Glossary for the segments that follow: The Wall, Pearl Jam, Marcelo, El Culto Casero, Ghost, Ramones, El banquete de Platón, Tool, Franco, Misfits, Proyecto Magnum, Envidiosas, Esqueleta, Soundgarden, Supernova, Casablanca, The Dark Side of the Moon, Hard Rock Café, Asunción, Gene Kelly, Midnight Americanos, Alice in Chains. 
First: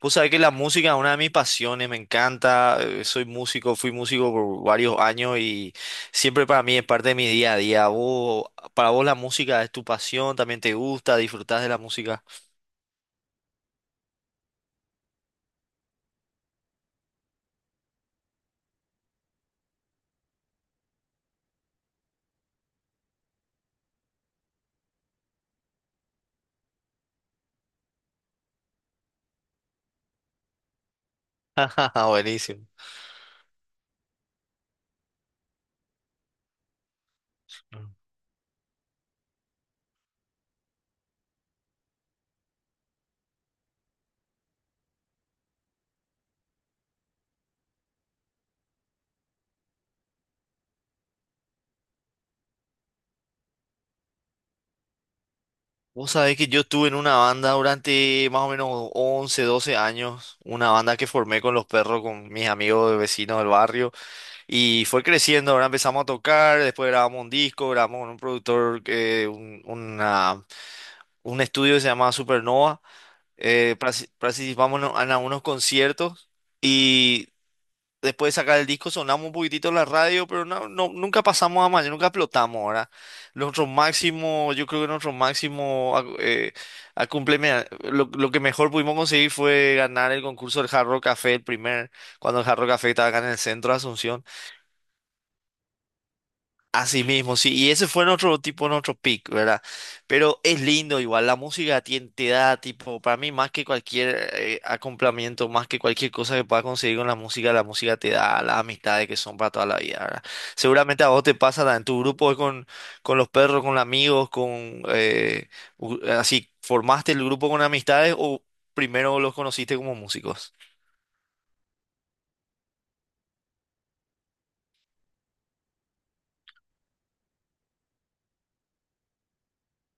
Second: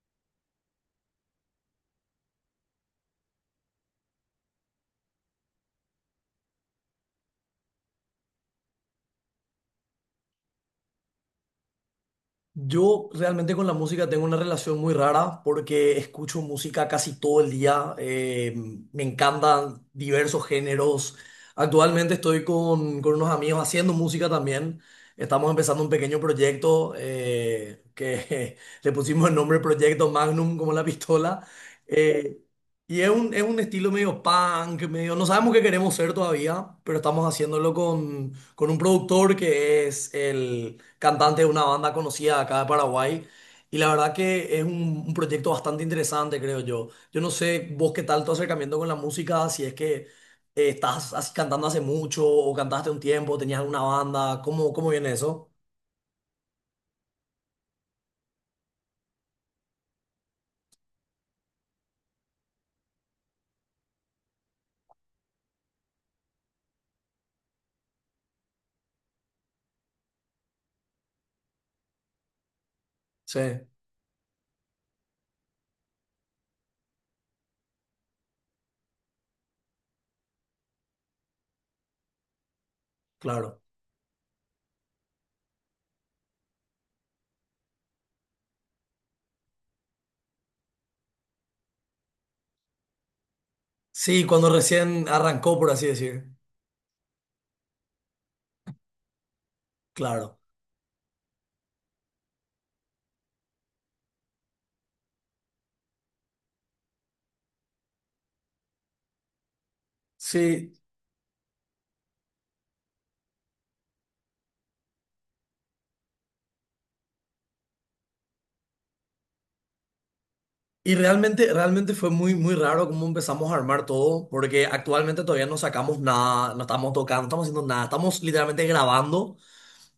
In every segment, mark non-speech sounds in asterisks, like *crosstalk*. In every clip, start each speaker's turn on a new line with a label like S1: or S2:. S1: Vos sabés que la música es una de mis pasiones, me encanta, soy músico, fui músico por varios años y siempre para mí es parte de mi día a día. Vos, para vos la música es tu pasión, también te gusta, disfrutás de la música.
S2: Yo realmente con la música tengo una relación muy rara porque escucho música casi todo el día. Me encantan diversos géneros. Actualmente estoy con unos amigos haciendo música también. Estamos empezando un pequeño proyecto que *laughs* le pusimos el nombre Proyecto Magnum como la pistola.
S1: *laughs*
S2: Eh,
S1: Buenísimo.
S2: y es es un estilo medio punk, medio. No sabemos qué queremos ser todavía, pero estamos haciéndolo con un productor que es el cantante de una banda conocida acá de Paraguay. Y la verdad que es un proyecto bastante interesante, creo yo. Yo no sé vos qué tal tu acercamiento con la música, si es que cantando hace mucho o cantaste un tiempo, tenías alguna banda, ¿cómo, cómo viene eso?
S1: Vos sabés que yo estuve en una banda durante más o menos 11, 12 años, una banda que formé con los perros, con mis amigos de vecinos del barrio, y fue creciendo, ahora empezamos a tocar, después grabamos un disco, grabamos con un productor, un- una un estudio que se llamaba Supernova.
S2: Sí,
S1: Participamos en algunos conciertos y después de sacar el disco sonamos un poquitito en la radio, pero no, nunca pasamos a mayor, nunca explotamos, ahora
S2: claro.
S1: nuestro máximo, yo creo que nuestro máximo, a cumpleme- lo que mejor pudimos conseguir fue ganar el concurso del Hard Rock Café, el primer, cuando el Hard Rock Café estaba acá en el centro de Asunción.
S2: Sí, cuando recién arrancó, por así decir.
S1: Así mismo, sí, y ese fue nuestro tipo, nuestro pick, ¿verdad?
S2: Claro.
S1: Pero es lindo igual, la música da tipo, para mí más que cualquier acompañamiento, más que cualquier cosa que puedas conseguir con la música te da las amistades que son para toda la vida, ¿verdad?
S2: Sí,
S1: Seguramente a vos te pasa en tu grupo con los perros, con amigos, con, así, ¿formaste el grupo con amistades o primero los conociste como músicos?
S2: y realmente fue muy, muy raro cómo empezamos a armar todo, porque actualmente todavía no sacamos nada, no estamos tocando, no estamos haciendo nada, estamos literalmente grabando.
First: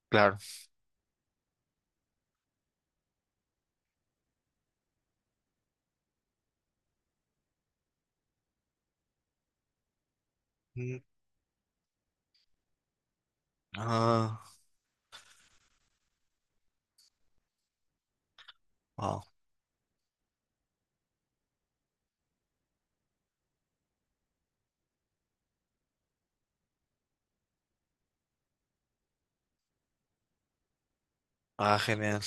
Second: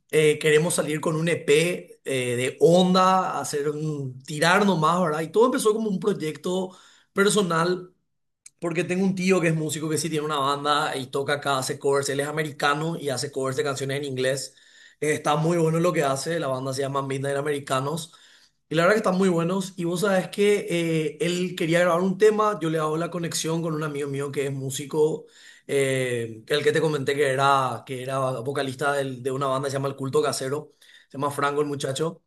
S1: Claro.
S2: Queremos salir con un EP de onda, hacer un, tirar nomás, ¿verdad? Y todo empezó como un proyecto personal porque tengo un tío que es músico que sí tiene una banda
S1: Mm,
S2: y toca acá, hace covers. Él es americano y hace covers de canciones en
S1: Ah,
S2: inglés. Está muy bueno lo que hace. La banda se llama Midnight Americanos. Y la verdad que están
S1: wow.
S2: muy buenos. Y vos sabés que él quería grabar un tema. Yo le hago la conexión con un amigo mío que es músico. Que el que te comenté que era vocalista de una banda que se llama El Culto Casero. Se llama Franco el
S1: Ah, genial.
S2: muchacho.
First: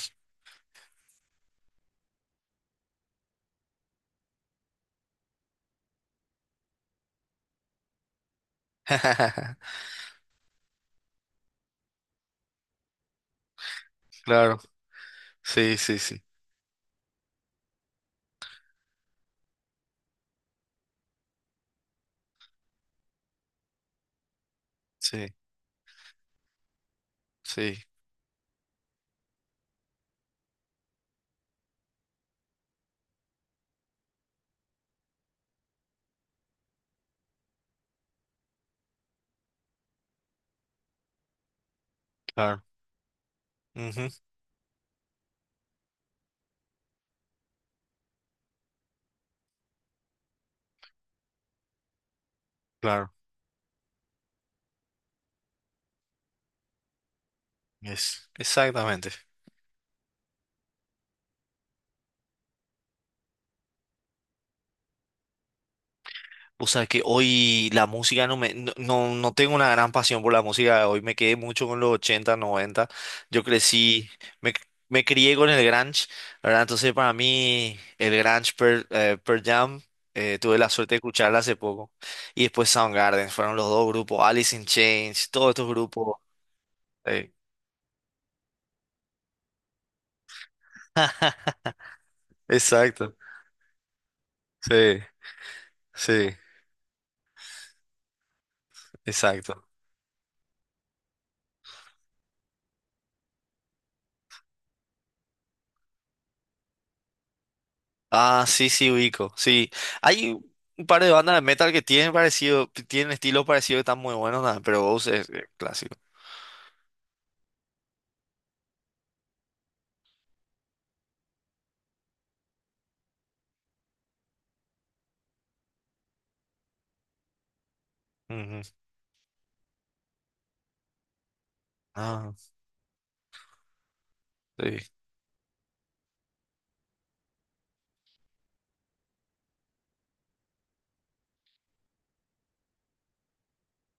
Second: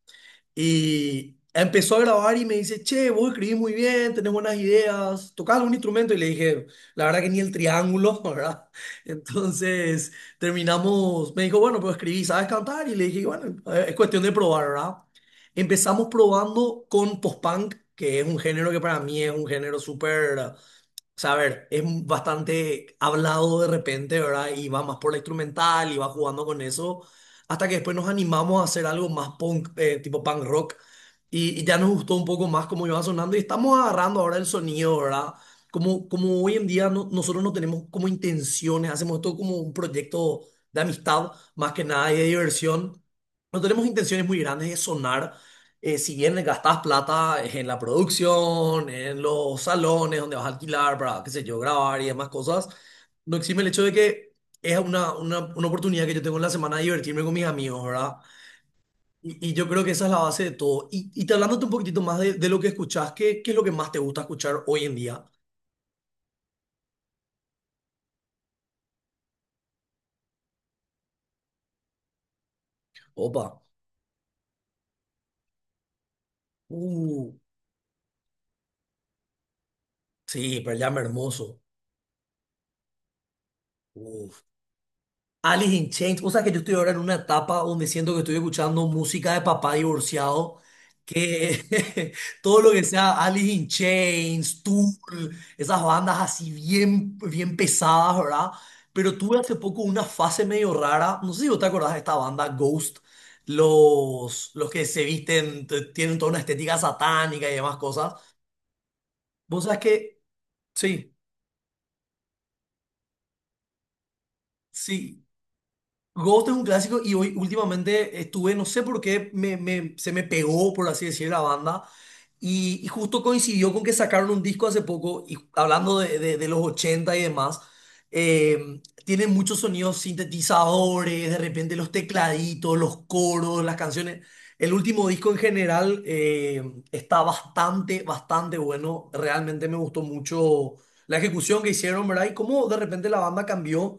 S2: Y empezó a grabar y me dice, che, vos escribís muy bien, tenés buenas ideas, tocás algún instrumento. Y le dije, la verdad que ni el triángulo, *laughs* ¿verdad?
S1: *laughs*
S2: Entonces terminamos, me dijo, bueno, pero escribí, ¿sabes cantar? Y le dije, bueno, es cuestión de
S1: Claro,
S2: probar, ¿verdad?
S1: sí, sí,
S2: Empezamos
S1: sí.
S2: probando con post-punk, que es un género que para mí es un género súper, o sea, a ver, es bastante hablado de repente, ¿verdad? Y va más por la
S1: Sí,
S2: instrumental y va jugando con eso, hasta que
S1: sí,
S2: después nos animamos a hacer algo más punk, tipo punk rock, y ya nos gustó un poco más cómo iba sonando y estamos agarrando ahora el sonido, ¿verdad? Como, como hoy en día nosotros no tenemos como intenciones, hacemos esto como un proyecto de amistad, más que nada y de
S1: claro.
S2: diversión. No tenemos
S1: Ujú,
S2: intenciones muy grandes de sonar, si bien gastás plata en la producción, en los salones donde vas a alquilar para, qué sé yo, grabar y demás cosas,
S1: claro,
S2: no exime el hecho de que es una oportunidad que yo tengo en la semana de divertirme con mis amigos, ¿verdad?
S1: es exactamente.
S2: Y yo creo que esa es la base de todo. Y te hablándote un poquitito más de lo que escuchás, ¿qué, qué es lo que más te gusta escuchar hoy en día?
S1: O sea que hoy la música no me, no, no, no tengo una gran pasión por la música. Hoy me quedé mucho con los 80, 90. Yo
S2: Opa,
S1: crecí, me, me crié con el grunge, ¿verdad? Entonces para
S2: uh,
S1: mí el grunge, Pearl Jam, tuve
S2: sí,
S1: la
S2: Pearl
S1: suerte
S2: Jam
S1: de escucharla hace
S2: hermoso.
S1: poco. Y después Soundgarden, fueron los dos grupos,
S2: Uf.
S1: Alice in Chains, todos estos
S2: Alice in
S1: grupos.
S2: Chains, o sea que yo estoy ahora en una
S1: Eh,
S2: etapa donde siento que estoy escuchando música de papá divorciado, que *laughs* todo lo que sea
S1: Exacto,
S2: Alice in Chains, Tool,
S1: sí,
S2: esas bandas
S1: sí,
S2: así bien, bien pesadas, ¿verdad? Pero tuve hace
S1: exacto.
S2: poco una fase medio rara, no sé si vos te acordás de esta banda Ghost, los que se visten, tienen toda una estética satánica y demás cosas.
S1: Ah, sí, sí, ubico.
S2: Vos
S1: Sí.
S2: sabés que,
S1: Hay un par de
S2: sí,
S1: bandas de metal que tienen parecido, que tienen estilos parecidos que están muy buenos, nada, pero Ghost
S2: sí.
S1: es clásico.
S2: Ghost es un clásico y hoy últimamente estuve, no sé por qué, se me pegó, por así decir, la banda. Y justo coincidió con que sacaron un disco hace poco, y hablando de los 80 y demás,
S1: Ujú.
S2: tienen muchos sonidos sintetizadores, de repente los
S1: Ah,
S2: tecladitos, los coros, las canciones. El
S1: sí,
S2: último disco en general está bastante, bastante bueno. Realmente me gustó mucho la ejecución que hicieron, ¿verdad? Y cómo de repente la banda cambió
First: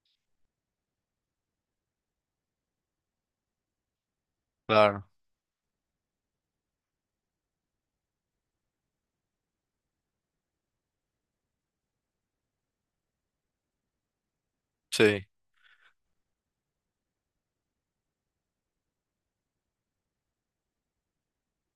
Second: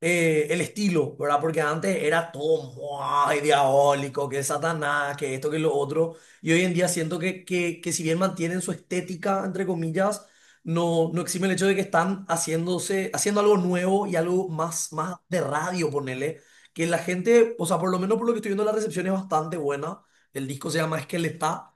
S2: el estilo, ¿verdad? Porque antes era todo muy diabólico, que
S1: claro.
S2: Satanás, que esto, que lo otro. Y hoy en día siento que si bien mantienen su estética, entre comillas, no, no exime el hecho de que están haciéndose, haciendo algo nuevo y algo más, más
S1: Sí.
S2: de radio, ponele. Que la gente, o sea, por lo menos por lo que estoy viendo, la recepción es bastante buena. El disco se llama Esqueleta.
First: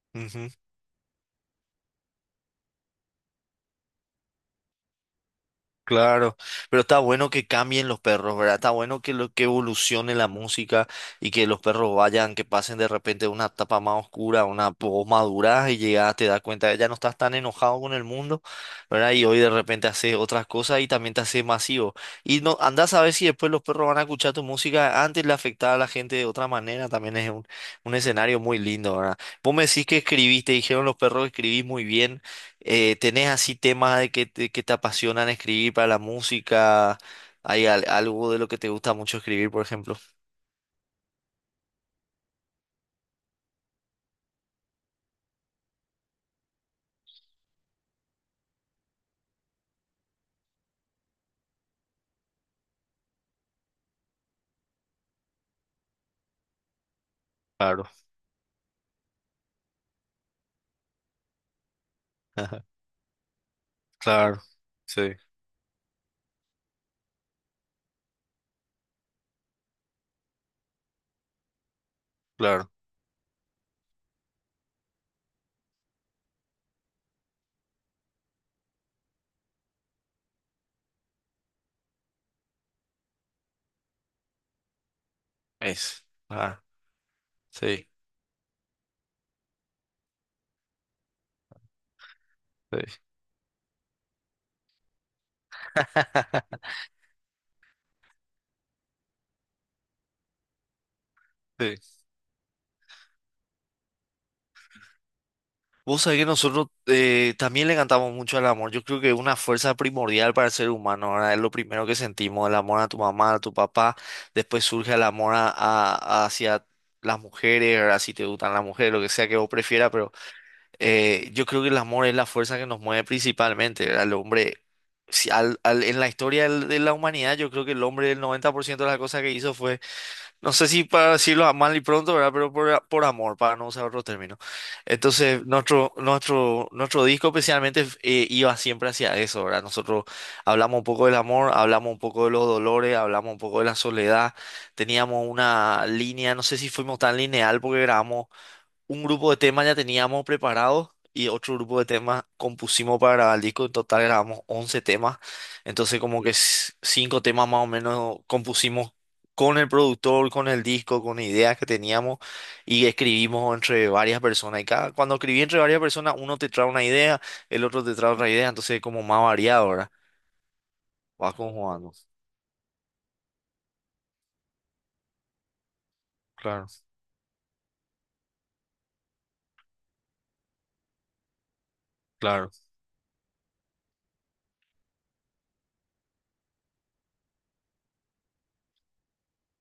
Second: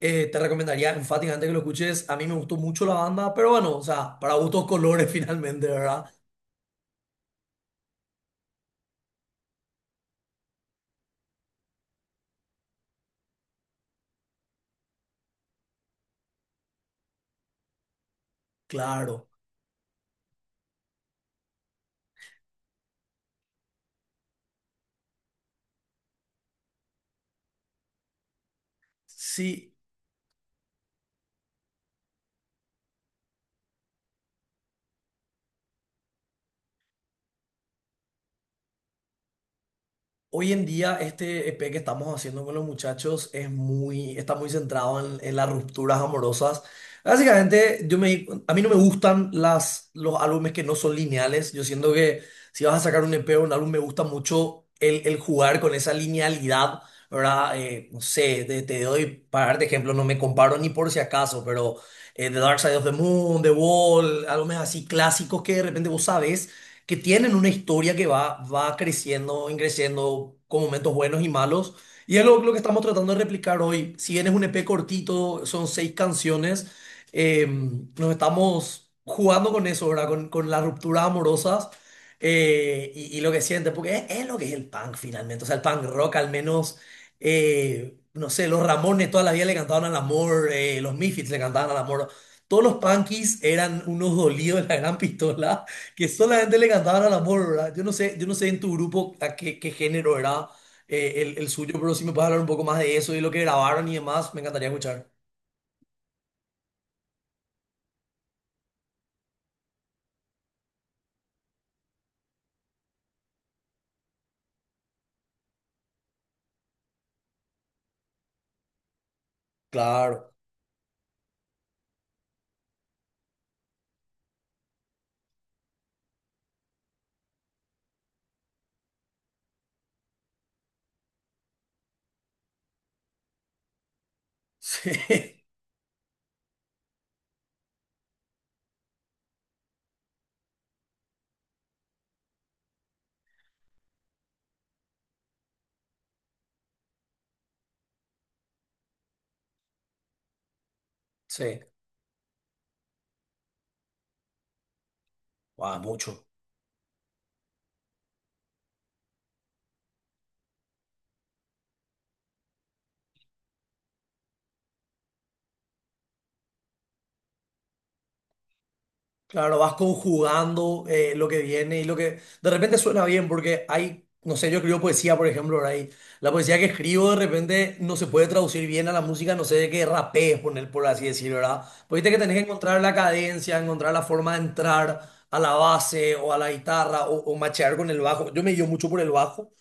S2: Te recomendaría enfáticamente que lo escuches. A mí me gustó mucho la banda, pero bueno, o sea, para gustos colores *laughs* finalmente, ¿verdad?
S1: Claro, pero está bueno que cambien los perros, ¿verdad? Está bueno que que evolucione la música y que los perros vayan, que pasen de repente de una etapa más oscura a una poco madura y llegas, te das cuenta que ya no estás tan enojado con el mundo, ¿verdad? Y
S2: Claro.
S1: hoy de repente haces otras cosas y también te haces masivo. Y no, andás a ver si después los perros van a escuchar tu música, antes le afectaba a la gente de otra manera, también es un escenario muy lindo, ¿verdad? Vos me
S2: Sí,
S1: decís que escribiste, dijeron los perros que escribís muy bien. ¿Tenés así temas de que te apasionan escribir para la música? ¿Hay algo de lo que te gusta mucho escribir, por ejemplo?
S2: hoy en día este EP que estamos haciendo con los muchachos es muy, está muy centrado en las rupturas amorosas. Básicamente, yo me, di a mí no me gustan los álbumes que no son lineales. Yo siento que si vas a sacar un EP o un álbum, me gusta mucho el jugar con esa linealidad, ¿verdad?
S1: Claro,
S2: No sé, te doy, para darte ejemplo, no me comparo ni por si acaso, pero The
S1: *laughs*
S2: Dark Side of the Moon, The Wall,
S1: claro,
S2: álbumes así
S1: sí,
S2: clásicos que de repente vos sabés que tienen una historia que va, va creciendo, creciendo con momentos buenos y malos. Y es lo que
S1: claro.
S2: estamos tratando de replicar hoy. Si bien es un EP cortito, son 6 canciones, eh, nos estamos jugando con eso, ¿verdad? Con las rupturas amorosas, y lo que sientes, porque es lo que es el punk finalmente. O sea, el punk
S1: Es.
S2: rock al
S1: Ah,
S2: menos...
S1: sí,
S2: No sé, los Ramones toda la vida le cantaban al amor, los Misfits le cantaban al amor. Todos los
S1: sí,
S2: punkies eran unos dolidos de la gran pistola que solamente
S1: *laughs*
S2: le cantaban al amor, ¿verdad? Yo no sé en tu grupo a qué, qué género era el suyo,
S1: sí.
S2: pero si me puedes hablar un poco más de eso y lo que grabaron y demás, me encantaría escuchar.
S1: Vos sabés que nosotros también le cantamos mucho al amor. Yo creo que es una fuerza primordial para el ser humano, ¿verdad? Es lo primero que sentimos, el amor a tu mamá, a tu papá. Después surge el amor hacia las mujeres, ¿verdad? Si te gustan las mujeres, lo que sea que vos prefieras, pero
S2: Claro,
S1: yo creo que el amor es la fuerza que nos mueve principalmente, ¿verdad? El hombre, si en la historia de la humanidad, yo creo que el hombre, el 90% de las cosas que hizo fue, no sé si para decirlo a mal y pronto, ¿verdad? Pero por amor, para no usar otro término.
S2: *laughs* sí,
S1: Entonces, nuestro disco especialmente iba siempre hacia eso, ¿verdad? Nosotros hablamos un poco del amor, hablamos un poco de los dolores, hablamos un poco de la soledad, teníamos una línea, no sé si fuimos tan lineal porque grabamos un grupo de temas ya teníamos preparados y otro
S2: sí,
S1: grupo de temas compusimos para grabar el disco. En total grabamos 11 temas.
S2: wow,
S1: Entonces como
S2: mucho.
S1: que cinco temas más o menos compusimos con el productor, con el disco, con ideas que teníamos y escribimos entre varias personas. Y cada, cuando escribí entre varias personas, uno te trae una idea, el otro te trae otra idea. Entonces es como más
S2: Claro,
S1: variado,
S2: vas
S1: ¿verdad?
S2: conjugando lo
S1: Vas
S2: que viene y
S1: conjugando.
S2: lo que de repente suena bien porque hay, no sé, yo escribo poesía, por ejemplo, ahora y la poesía que
S1: Claro,
S2: escribo de repente no se puede traducir bien a la música, no sé de qué rapé poner, por así decirlo, ¿verdad? Pues viste que tenés que
S1: claro,
S2: encontrar la cadencia, encontrar la forma de entrar a la base o a la guitarra o machear con el bajo. Yo me guío mucho por el bajo,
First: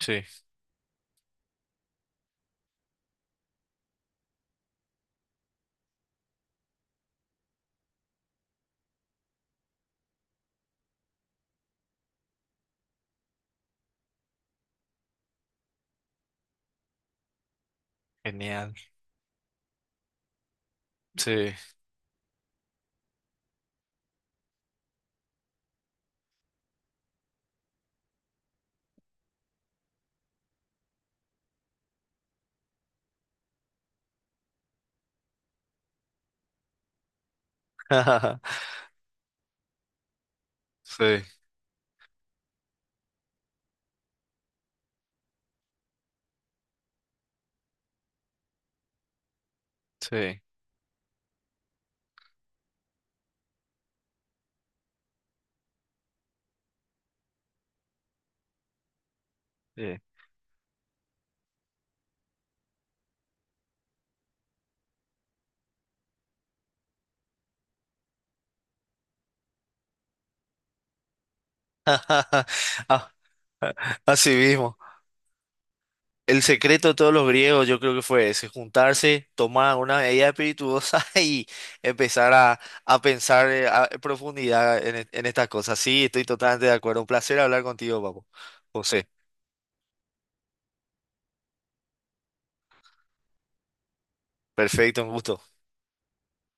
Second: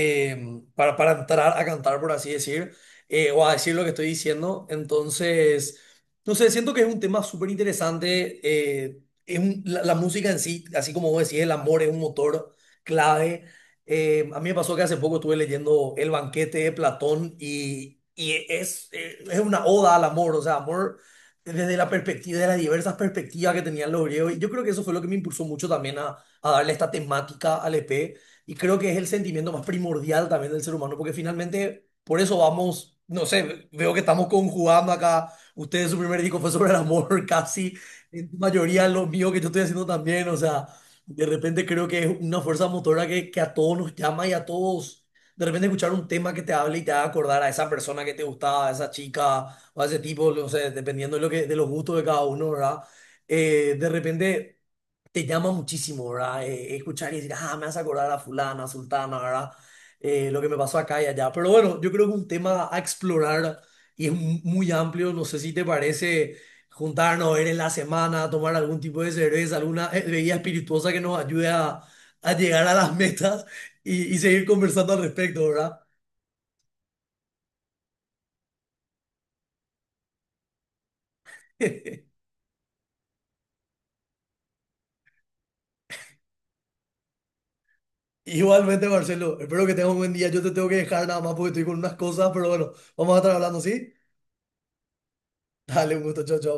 S1: sí,
S2: para entrar a cantar, por así decir, o a decir lo que estoy diciendo. Entonces... No sé, siento que es un tema súper interesante, la, la música en sí, así como vos decís, el amor es un motor clave. A mí me pasó que hace poco estuve leyendo El banquete de Platón y
S1: genial,
S2: es una oda al amor, o sea, amor
S1: sí,
S2: desde la perspectiva, de las diversas perspectivas que tenían los griegos. Y yo creo que eso fue lo que me impulsó mucho también a darle esta temática al EP. Y creo que es el sentimiento más primordial también del ser humano, porque finalmente por eso vamos, no sé, veo que estamos conjugando acá. Ustedes su primer disco fue sobre el amor *laughs* casi en su
S1: *laughs*
S2: mayoría lo mío que yo estoy haciendo también, o sea,
S1: sí,
S2: de repente creo que es una fuerza motora que a todos nos llama y a todos, de repente escuchar un tema que te hable y te haga acordar a esa persona que te gustaba, a esa chica o a ese tipo,
S1: sí,
S2: no sé, dependiendo de lo que, de los gustos de cada uno, ¿verdad? De repente te llama muchísimo, ¿verdad? Escuchar y decir, ah, me hace acordar a fulana, sultana, ¿verdad?
S1: sí.
S2: Lo que me pasó acá y allá. Pero bueno, yo creo que es un tema a explorar y es muy amplio. No sé si te parece juntarnos, ver en la semana, tomar algún tipo de cerveza, alguna bebida espirituosa que nos ayude a llegar a
S1: *laughs*
S2: las *laughs*
S1: Ah,
S2: metas y
S1: así
S2: seguir
S1: mismo.
S2: conversando al respecto, ¿verdad?
S1: El secreto de todos los griegos, yo creo que fue ese, juntarse, tomar una medida espirituosa *laughs* y
S2: *laughs*
S1: empezar a pensar en profundidad en, en estas cosas. Sí, estoy totalmente de acuerdo. Un placer hablar contigo, papo.
S2: Igualmente,
S1: José,
S2: Marcelo, espero que tengas un buen día. Yo te tengo que dejar nada más porque estoy con unas cosas, pero bueno, vamos a estar hablando, ¿sí?
S1: perfecto, un gusto.
S2: Dale, un gusto, chao, chao.